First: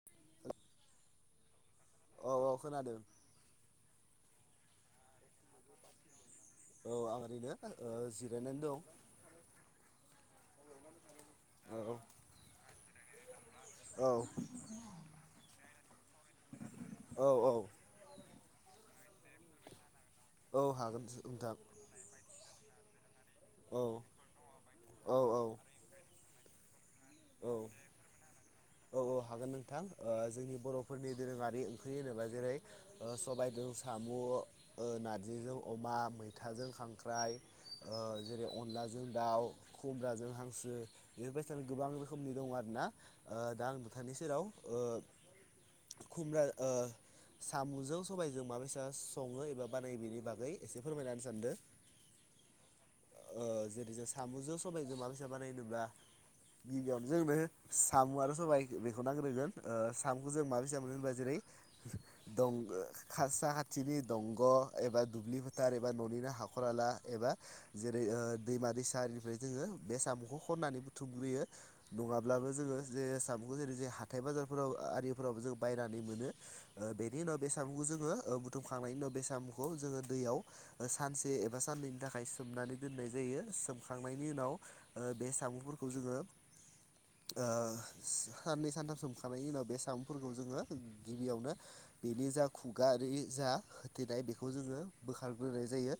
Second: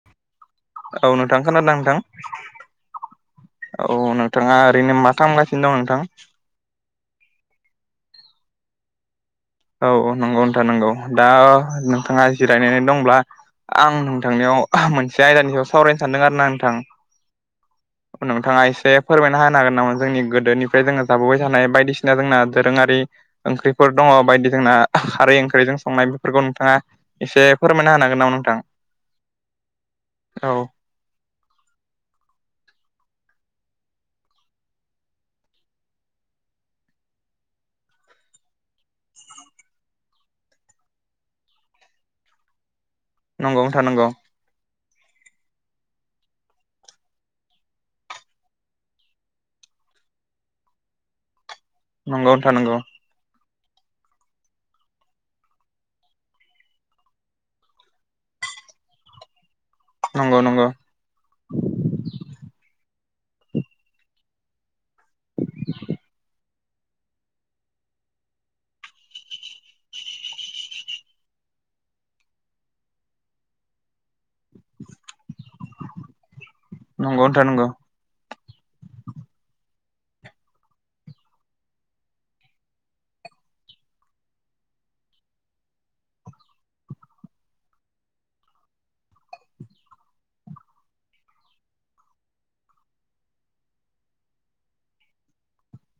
[inaudible] औ नोंथां खोनादों नोंथां? औ औ खोनादों। औ नोंथाङा ओरैनो मा खामगासिनो दं नोंथां? औ आं ओरैनो जिरायनानै दं। औ नंगौ नथा नंगौ दा औ नोंथाङा जिरायनानै दंब्ला आं औ नोंथांनियाव मोनसे आयदानि सायाव सावरायनो सानदों आरो ना नोंथां। औ औ नोंथाङा एसे फोरमायना होनो हागोन नामा जोंनि औ गोदोनिफ्राय हागोन जोङो जाबोबाय नोंथां थानाय बायदिसिना जोंना दोरोङारि औ ओंख्रिफोर दङ बायदि जोंना औ खारै ओंख्रि संनाय बेफोरखौ नोंथाङा एसे औ फोरमायना होनो हागोन नामा नोंथां? औ औ हागोन नोंथां औ जोंनि बर' फोरनि दोरोङारि ओंख्रि होनोबा जेरै सबायजों साम' नारजिजों अमा मैथाजों खांख्राइ जेरै अनलाजों दाउ खुमब्राजों हांसो बेफोरबायदिानो गोबां रोखोमनि दं आरोना नंगौ दा आं नोंथां नंगौ नोंथांनि सेराव ओ खुम्ब्रा ओ साम'जों सबायजों माबेसा सङो एबा बानायो बेनि बागै एसे फोरमायना होनो सानदों। नंगौ नोंथा नंगौ। जेरै जों साम'जों सबाइजों माब्रै संनानै होनोब्ला गिबियावनो जोंनो साम' आरो सबाय बेखौ नांग्रोगोन ओ साम'खौ नंगौ जों नंगौ माजों माब्रै [unintelligible] होनबा जेरै दं खासा खाथिनि दंग' एबा दुब्लि फोथार एबा न'निनो हा खर हाला एबा जेरै दैमा दैसानिफ्राय जोङो बे साम'खौ खननानै बुथुमग्रोयो नङाब्लाबो जोङो जे सामुंखौ जेरै जे हाथाय बाजारफोराव आरिफोरावबो जों बायनानै मोनो ओ बेनि नंगौ उनाव नोंथां बे नंगौ साम'खौ जोङो बुथुमखांनायनि उनाव बे साम'खौ जोङो दैयाव सानसे एबा साननैनि थाखाय सोमनानै दोननाय जायो सोमखांनायनि उनाव बे साम'फोरखौ जोङो ओ साननै सानथाम सोमखांनायनि उनाव बे साम'फोरखौ जोङो गिबियावनो बेनि जा खुगा जा होथेनाय बेखौ जोङो बोखारग्रोनाय जायो।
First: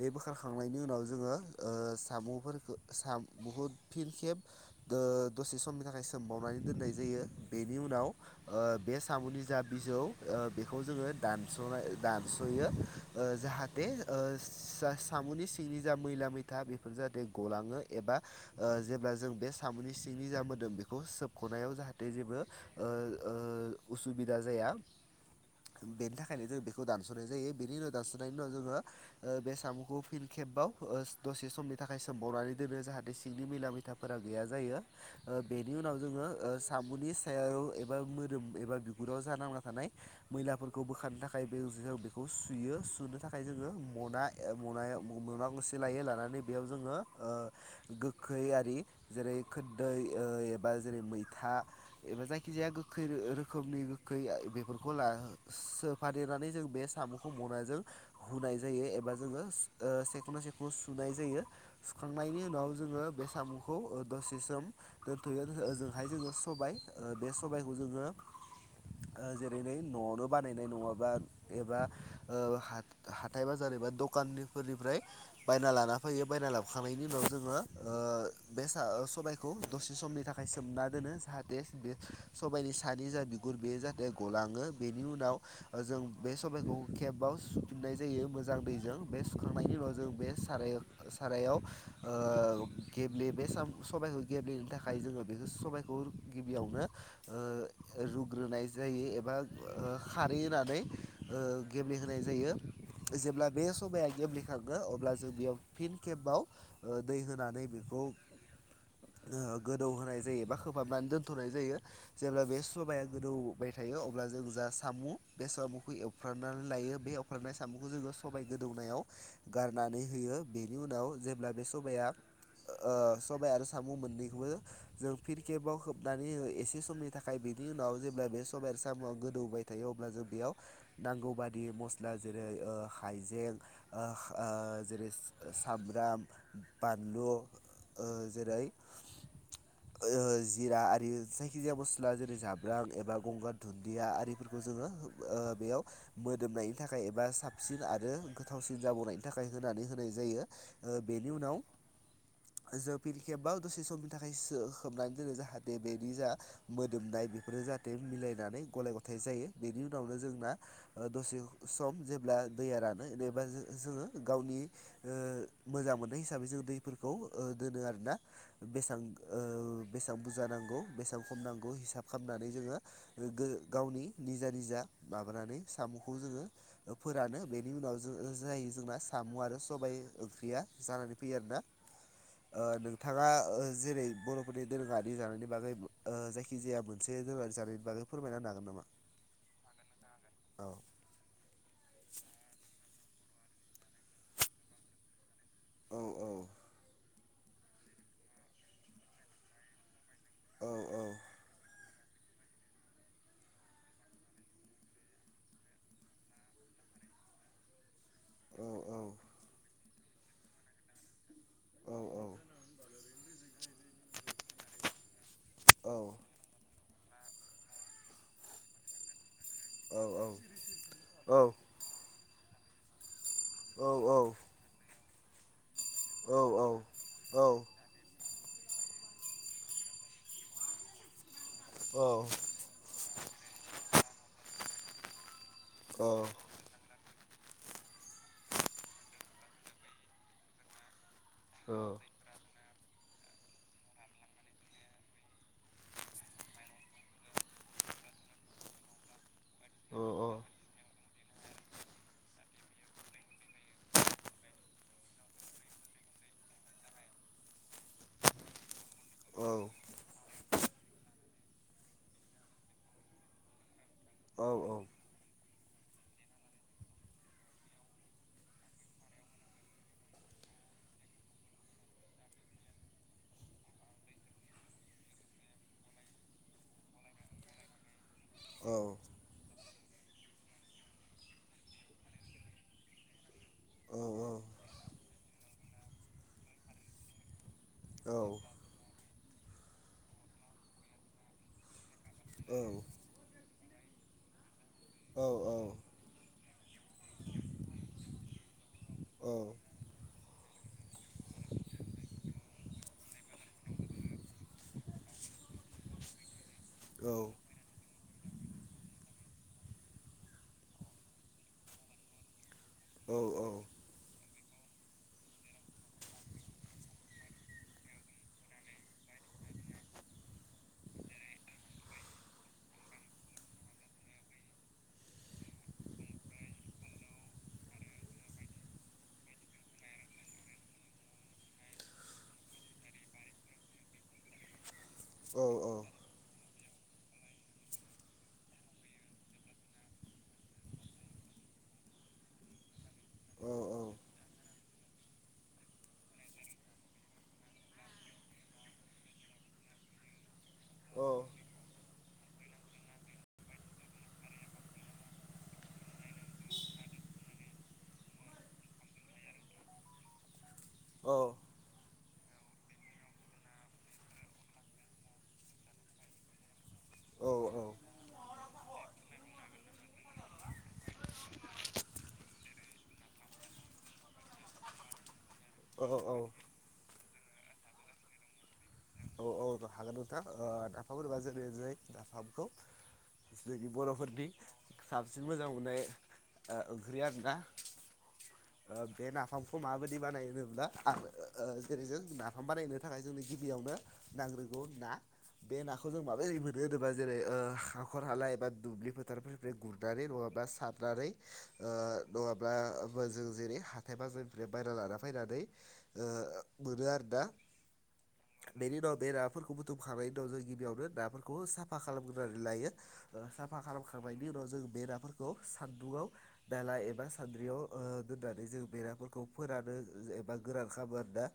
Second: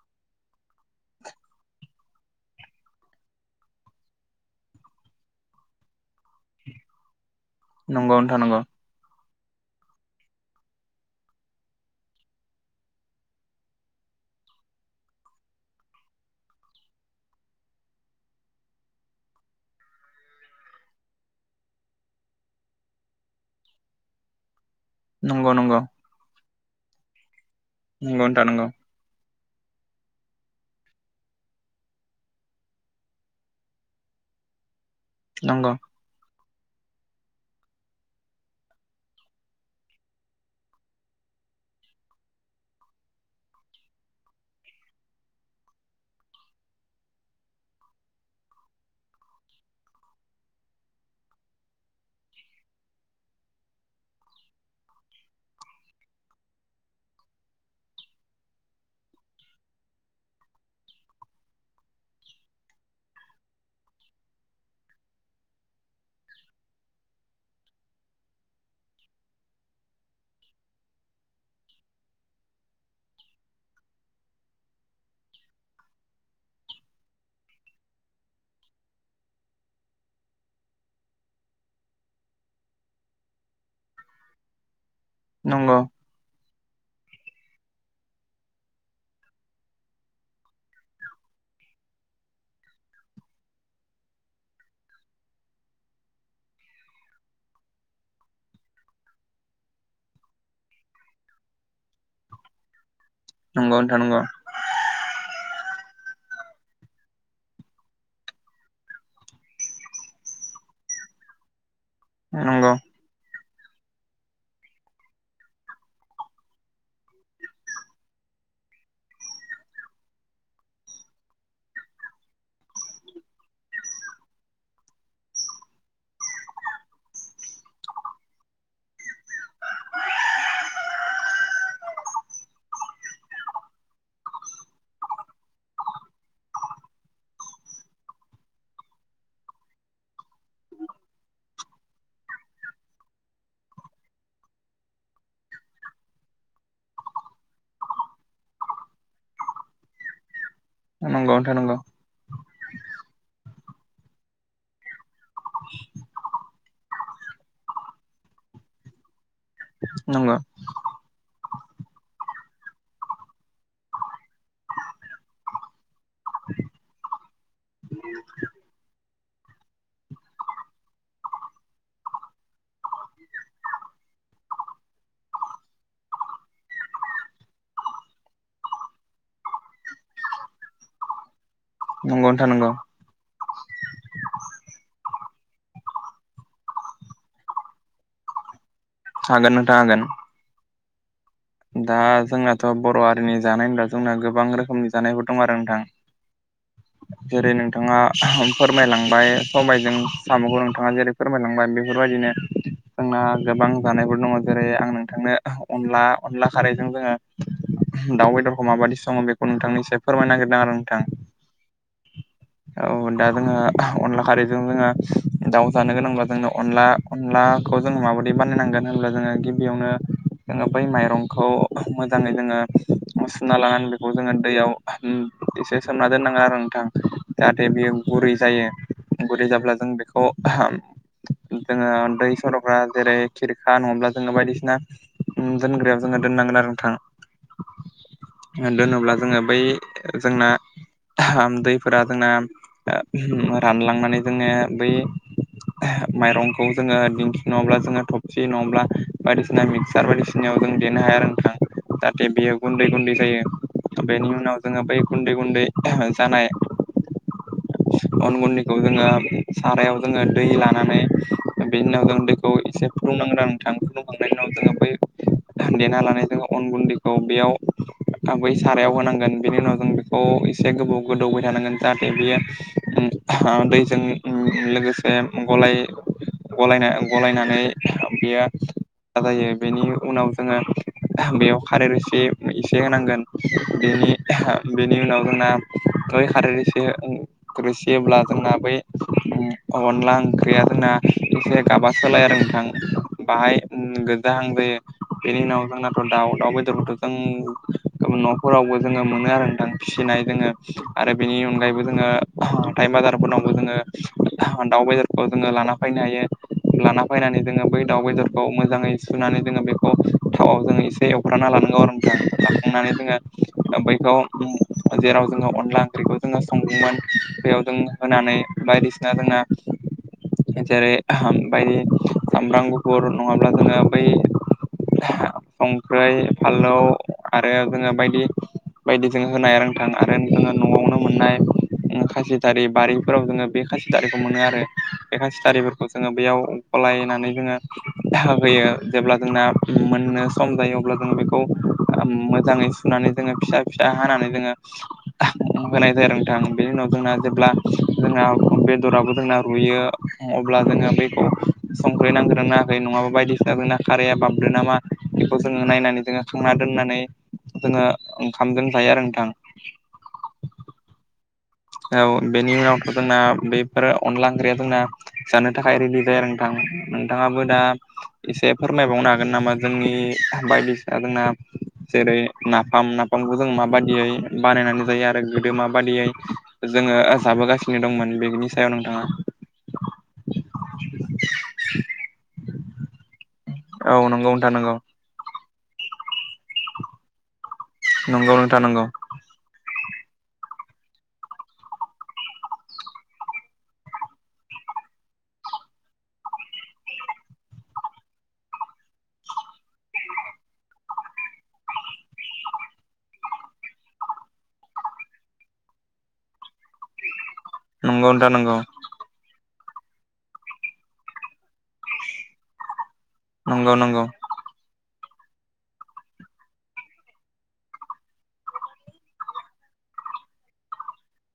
बे बोखारखांनायनि उनाव जोङो ओ साम'फोरखौ बुहुद फिन खेब ओ दसे समनि थाखाय सोमबावनानै दोननाय जायो बेनि उनाव ओ बे साम'नि जा बिजौ बेखौ जोङो दानस' दानस'यो जाहाथे साम'नि सिंनि जा मैला मैथा बेफोर जाहाथे गलाङो एबा जेब्ला जों बे साम'नि सिंनि जा मोदोम बेखौ सोबख'नायाव जाहाथे जेबो उसुबिदा जाया नंगौ नंगौ बेनि थाखायनो जों बेखौ दानस'नाय जायो बेनि उनाव दानस'नायनि नोंथां उनाव नंगौ जोङो ओ बे सामुखौ फिन खेबबाव दसे समनि थाखाय सोमबावनानै दोनो जाहाथे सिंनि मिला मैथाफोरा गैया जायो बेनि नंगौ उनाव जोङो ओ साम'नि सायाव एबा मोदोम एबा बिगुराव जा नांना थानाय मैलाफोरखौ बोखारनो थाखाय बे ज बेखौ सुयो सुनो थाखाय जोङो मना मनायाव मना गंसे लायो लानानै बेयाव जोङो ओ गोखै ला जेरै खोरदै एबा जेरै मैथा एबा जायखिजाया गोखै रोखोमनि गोखै बेफोरखौ ला सो फादेरनानै जों बे साम'खौ मनाजों हुनाय जायो एबा जोङो ओ सेख'ना सेखन सुनाय जायो। सुखांनायनि उनाव जोङो बे सामु खौ दसे सम दोनथ'यो ओजोंहाय जोङो सबाय ओ बे सबायखौ जोङो जेरै नै न'आवनो बानायनाय नङाबा एबा ओ हा-हाथाय बाजार एबा दखानफोरनिफ्राय बायना लाना फैयो बायना लाबोखांनायनि उनाव जोङो ओ बे सा-सबायखौ दसे समनि थाखाय सोमना दोनो जाहाथे बे सबायनि सानि जा गुर बेयो जाहाथे गलाङो बेनि उनाव नंगौ जों बे सबायखौ खेबाव सुफिननाय जायो मोजां दैजों बे सुखांनायनि उनाव जों बे सारायाव सारायाव ओ गि बाम सबाइखौ गेब्लेनो थाखाय जोङो बेखौ सबाइखौ गिबियावनो ओ रुग्रोनाय जायो ओ एबा खारै होनानै ओ गेब्लेहोनाय जायो जेब्ला बे नंगौ नोंथां सबाया नंगौ गेब्ले थाङो अब्ला जों बेयाव फिन कखेब बाव दै होनानैबो खौ ओ गोदौ होनाय जायो एबा खोबहाबनानै दोनथ'नाय जायो। जेब्ला बे नंगौ साबाया गोदौबाय थायो थायो अब्ला जों जा साम' बे साम'खौ एवफ्रामनानै लायो बे एवफ्रामनाय साम'खौ जोङो सबाय गोदौनायाव गारनानै होयो बेनि उनाव जेब्ला बे सबाया ओ सबाय आरो साम' मोननैखौबो जों फिन खेबबाव होबनानै हो एसे समनि थाखाय बिनि उनाव जेब्ला बे सबाइ साम'आ गोदौबाय थायो अब्ला जों बेयाव नांगौ बादि मस्ला जेरै ओ हाइजें आह आ जेरै सामब्राम बानलु ओ जेरै ओ जिरा आरि जायखिजाया मसु्ला जेरै जाब्रां एबा गंगार दुुन्दिया आरिफोरखौ जोङो ओ बेयाव मोदोमनायनि थाखाय एबा साबसिन आरो गोथावसिन जाबावनायनि थाखाय होनानै होनाय जायो। ओ नंगौ बेनि नोंथां उनाव नंगौ जों फिन खेबबाव दसे समनि थाखाय सो-खोबनानै दोनो जाहाथे बेनि जा मोदोमनाय बेफोरो जाहाथे मिलायनानै गलाय गथाय जायो बेनि उनावनो नंगौ जोंना दसे सम जेब्ला दैया रानो एबा जोङो गावनि ओ मोजां मोननाय हिसाबै जों दैफोरखौ ओ दोनो आरोना बेसेबां ओ बेसेबां बुरजा नांगौ बेसेबां खमनांगौ हिसाब खालामनानै जोङो गावनि निजा निजा माबानानै साम'खौ जोङो फोरानो बेनि उनाव ज जायो जोंना साम' आरो सबाय ओंख्रिया जानानै फैयो आरोना नंगौ नोंथां ओ नंगौ नों बिथाङा जेरै बर'फोरनि दोरोङारि जानायनि बागै जायखि जाया मोनसे दोरोङारि जानायनि बागै फोरमायना होनो हागोन नामा? हागोन नोंथां हागोन। औ दा जोंनाथ' बर' हारिनि जानाय होनब्ला जोंना गोबां रोखोमनि जानायफोर दं आरो नोंथां। जेरै नोंथाङा फोरमायलांबाय स'बायजों साम'खौ नोंथाङा जेरै फोरमायलांबाय बेफोरबायदिनो जोंना गोबां जानायफोर दङ जेरै आं नोंथांनो अनला अनला खारैजों जोङो दाउ बेदरखौ माबायदि सङो बेखौ नोंथांनिस फोरमाय नागिरदों आरो नोंथां। औ-औ। औ दा जोङो अनला खारैजों जोङो दाउ जानो गोनांब्ला जोंनो अनला अनलाखौ जोङो माबोरदि बानायनांगोन होन्ला जोङो गिबियावनो जोङो बै माइरंखौ मोजाङै जोङो सुना लानानै बेखौ जोङो दैयाव एसे सोमना दोननाङा आरो नोंथां जाहााथे बेयो गुरै जायो गुरै जाब्ला जों बेखौ जोङो दै सरब जेरै खिरखा नङाब्ला जोङो बायदिसिना उम दोनग्राब जोङो दोननांगोन आरो नोंथां। दोनोब्ला जोङो बै जोंना दै जोंना रानलांनानै जोङो बै माइरंखौ जोङो दिंखि नङाब्ला जोङो थबसि नङाब्ला बायदिसिना मिक्सार बायदिसिनााव जों देनो हाया आरो नोंथां जाहाथे बेयो गुन्दै गुन्दै जायो। बेनि उनाव जोङो बै गुन्दै गुन्दै जानाय अन गुन्दैखौ जोङो सारायाव जोङो दै लानानै बेनि उनाव जों दैखौ एसे फुदुंनांग रां थांखुंखांनायनि उनाव दोङो बै दान्देना लानाय ज अन गुन्दैखौ बेयाव आबै सारायाव होनांगोन बेनि उनाव जों बेखौ एसे गोबाव गोद दौबाय थानांगोन जाहाथे बियो दैजों लोगोसे गलाय गलायना गलायनानै बेयो औ। जायो बेनि उनाव जोङो बेयाव खारेर एसे एसे होनांगोन। बेनि उनाव जोंना गय खारैसे खुरैसे होब्ला जोंना बै अनला ओंख्रिया जोंना एसे गाबा सोलाय आरो नोंथां बाहाय गोजाहां जायो बेनि उनाव जोंना दाउ दाउ बेदरखौथ' जों गोबां न'फोरावबो जोङो मोनो आरो दां फिसिनाय जोङो आरो बेनि अनगायैबो जोङो हाथाइम बाजारफोरनावबो जोङो दाउ बेदार जोङो लाना फैनो हायो लाना फैनानै जोङो बै दाउ बेदर खौ मोजाङै सुनानै जोङो बेखौ थावाव जोङो एसे एवफ्रानना लानांगौ आरो नोंथां। फुंनानै जोङो बैखौ जेराव जोङो अनला ओंख्रिखौ जोङो संदोंमोन बेयाव जों होनानै बायदिसिना जोंना जेरै बाय सामब्राम गुफुर नङाब्ला जोङो बै संख्रि फालौ आरो जोङो बायदि बायदिजों होनायाया रोंथां आरो जोङो न'आवनो मोननाय खासि थारि बारिफोराव जोङो बे खासि दारिखौ मोनो आरो बे खासिथारिफोरखौ जोङो बेयाव खलायनानै जोङो होयो जेब्ला जोंना मोननो सम जायो अब्ला जोङो बेखौ मोजाङै फुनानै जोङो फिसा फिसा हानानै जोङो होनाय जायो नोंथां बेनि उनाव जोंना जेब्ला जोंना बेदराबबो जोंना रुयो अब्ला जोङो बैखौ संख्रै नांग्रोनो नाङाखै नङाबा बायदिसिना जोंना खाराया बाबदो नामा बेखौ जोङो नायनानै जोङो खांना दोननानै जोङो ओंखाम दोनजायो आरो नोंथां औ औ बेनि उनावथ' जोंना बेफोर अनला ओंख्रिया जोंना जानो थाखाय रेडि जायो आरो नोंथां नोंथाङाबो दा एसे फोरमायबावनो हागोन नामा जोंनि बायदिसिना जोंना जेरै नाफाम नाफामखौ जों माबायदियै बानायनानै जायो आरो गोदो माबाददियै औ जोङो जाबोगासिनो दंमोन बेनि सायाव नोंथाङा औ औ हागोन नोंथां नाफाम बाजजै नाफामखौ जोंनि औ बर'फोरनि नंगौ नोंथां नंगौ साबसिन मोजां मोननाय ओंख्रिय दा नंगौ नोंथां नंगौ बे नाफामखौ खौ माबायदि बानायो होनोब्ला जेरै जों नाफाम बानायनो थाखाय जोंनि गिबियावनो नांग्रोगौ होन ना बे नाखौ जों माबा जै मोनो होनोबा जेरै हाखर हालाय बा दुब्लि फोथार ओमफ्राय गुरनानै नङाबा सारनानै नङाब्ला जों जेरै हाथाय बाजारनिफ्राय बायेरा लाना फैनानै बोआ आरो दा नंगौ नोंथां नंगौ बेनि बे नाफोरखौ बुथुमखांनायनि उनाव जों गिबियावनो नाफोरखौ साफा खालामग्रोनानै लायो साफा नंगौ नंगौ खालामखांनायनि उनाव जों बेराफोरखौ सान्दुंङआव दाला एबा सान्द्रियाव दोननानै जों बेराफोरखौ फोरानो एबा गोरान खालामो आरो दा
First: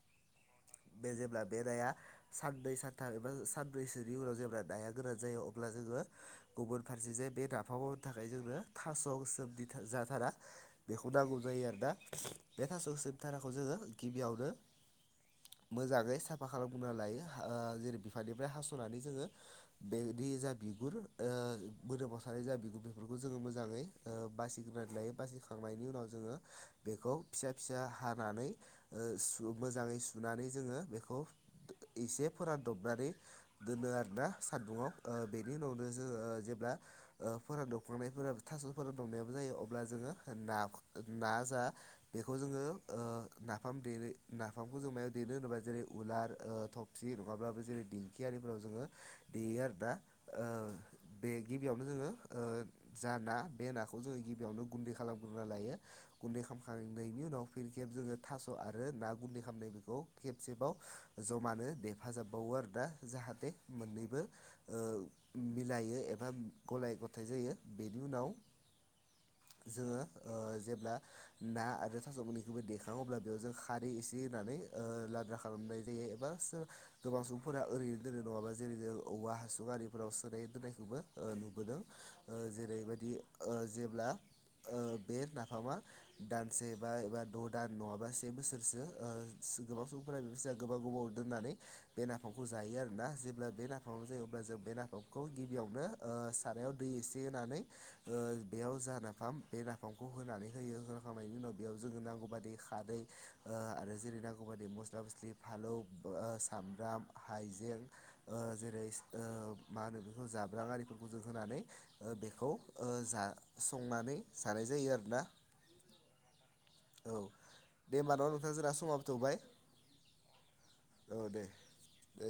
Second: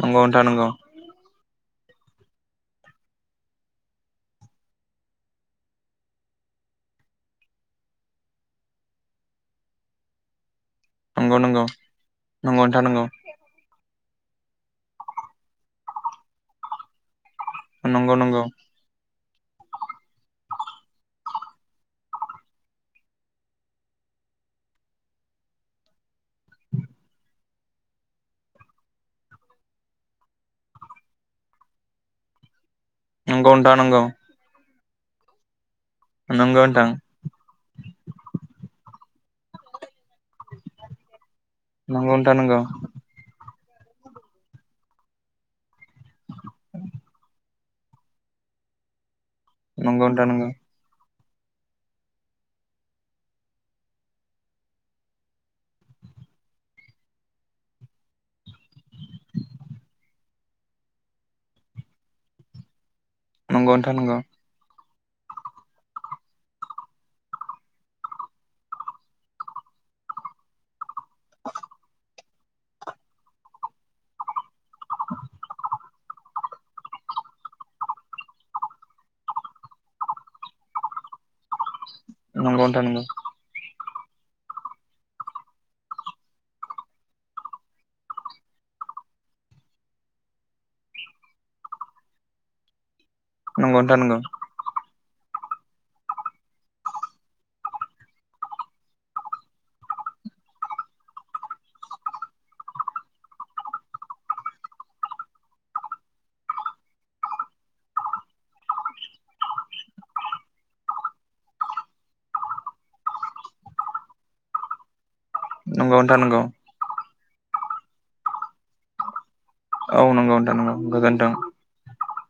नंगौथा नंगौ बे जेब्ला बे दाया सानब्रै सानथाम एबा सानब्रैसोनि उनाव जेब्ला दनायाया गोरान जायो अब्ला जोङो गुबुन फारसे जे बे नाफा मावनो थाखाय जोंनो थास' सोमदि जाथारा बेखौ नांगौ नंगौ जायो आरो दा बे नोंथां थास'सो नंगौ फधाराखौ जोङो गिबियावनो मोजाङै साफा खालामगना लायो जेरै नंगौ नंगौ बिफाननिफ्राय हास'नानै जोङो बेदि जा बिगुर मोदोमाव सानाय जा बिगुर बेफोरखौ जोङो मोजाङै बासिगोनानै लायो बासिखांनायनि उनाव जोङो बेखौ फिसा फिसा हानानै मोजाङै सुनानै जोङो बेखौ एसे फोरानदबनानै नंगौ नोंथां दोनो नंगौ आरोना सान्दुङाव बेनि उनावनो नंगौ नोंथां नंगौ नोंथां नंगौ जोङो जेब्ला फोर दौखांनायफोर थास'फोरा दंनायाबो जायो अब्ला जोङो ना ना जा नोंथां बेखौ नंगौ जोङो नाफाम देरो नाफामखौ जों मायाव देरनो होनोब्ला जेरै उलार थबसि नङाब्लाबो जेरै दिंखियारिफोराव जोङो देयो आरोना नंगौ नोंथां नंगौ बे गिबियावनो जोङो जा ना बे नाखौ जोङो गिबियावनो गुन्दै खालामग्रोना लायो गुन्दै खालामखांनायनि उनाव फिर खेब जोङो थास' आरो ना गुन्दै खालामनाय बेखौ खेबसेबाव जमानो हेफाजाबबावो आरो दा जाहाथे नंगौ नोंथां नंगौ मोननैबो मिलायो एबा गलाय गथाय जायो बेनि उनाव जोङो जेब्ला ना आरो थास' गैखौबो देखाङ अब्ला बेयाव जों खारै एसे होनानै लाद्रा खालामनाय ज बे बास गोबां सुबुंफोरा ओरैनो दोननाय नङाबा जेरै जों औवा हासु आरिफोराव सोनाय दोननायखौबो नुबोदों नंगौ नोंथां नंगौ जेरैबायदि जेब्ला बे नाफामा दानसे बा एबा द' दान नङाबा से बोसोरसो गोबां सुबुंफोरा बे जागोन गोबाव गोबाव दोननानै बे नाफामखौ जायो आरोना जेब्ला बे नंगौ नोंथां नाफामाव नंगौ जायो अब्ला जों बे नाफामखौ खौ गिबियावनो सारायाव दै एसे होनानै ओ बेयाव जा नाफाम बे नाफामखौ होनानै होयो होनखांनायनि उनाव बेयाव जोङो नांगौ बादि खारै ओ आरो जेरै नांगौबानि मस्ला-मस्लि फालौ, ओ सामब्राम, हाइजें ओ जेरै ओ मा होनो बेखौ जाब्रां आरिफोरखौ जों होनानै ओ बेखौ ओ जा संनानै जानाय जायो आरोना नंगौ नोंथां नांगौ औ दे होमबा न' नोंथा जोंना समाबो थौबाय औ नंगौ नों द नगौ औ दे दे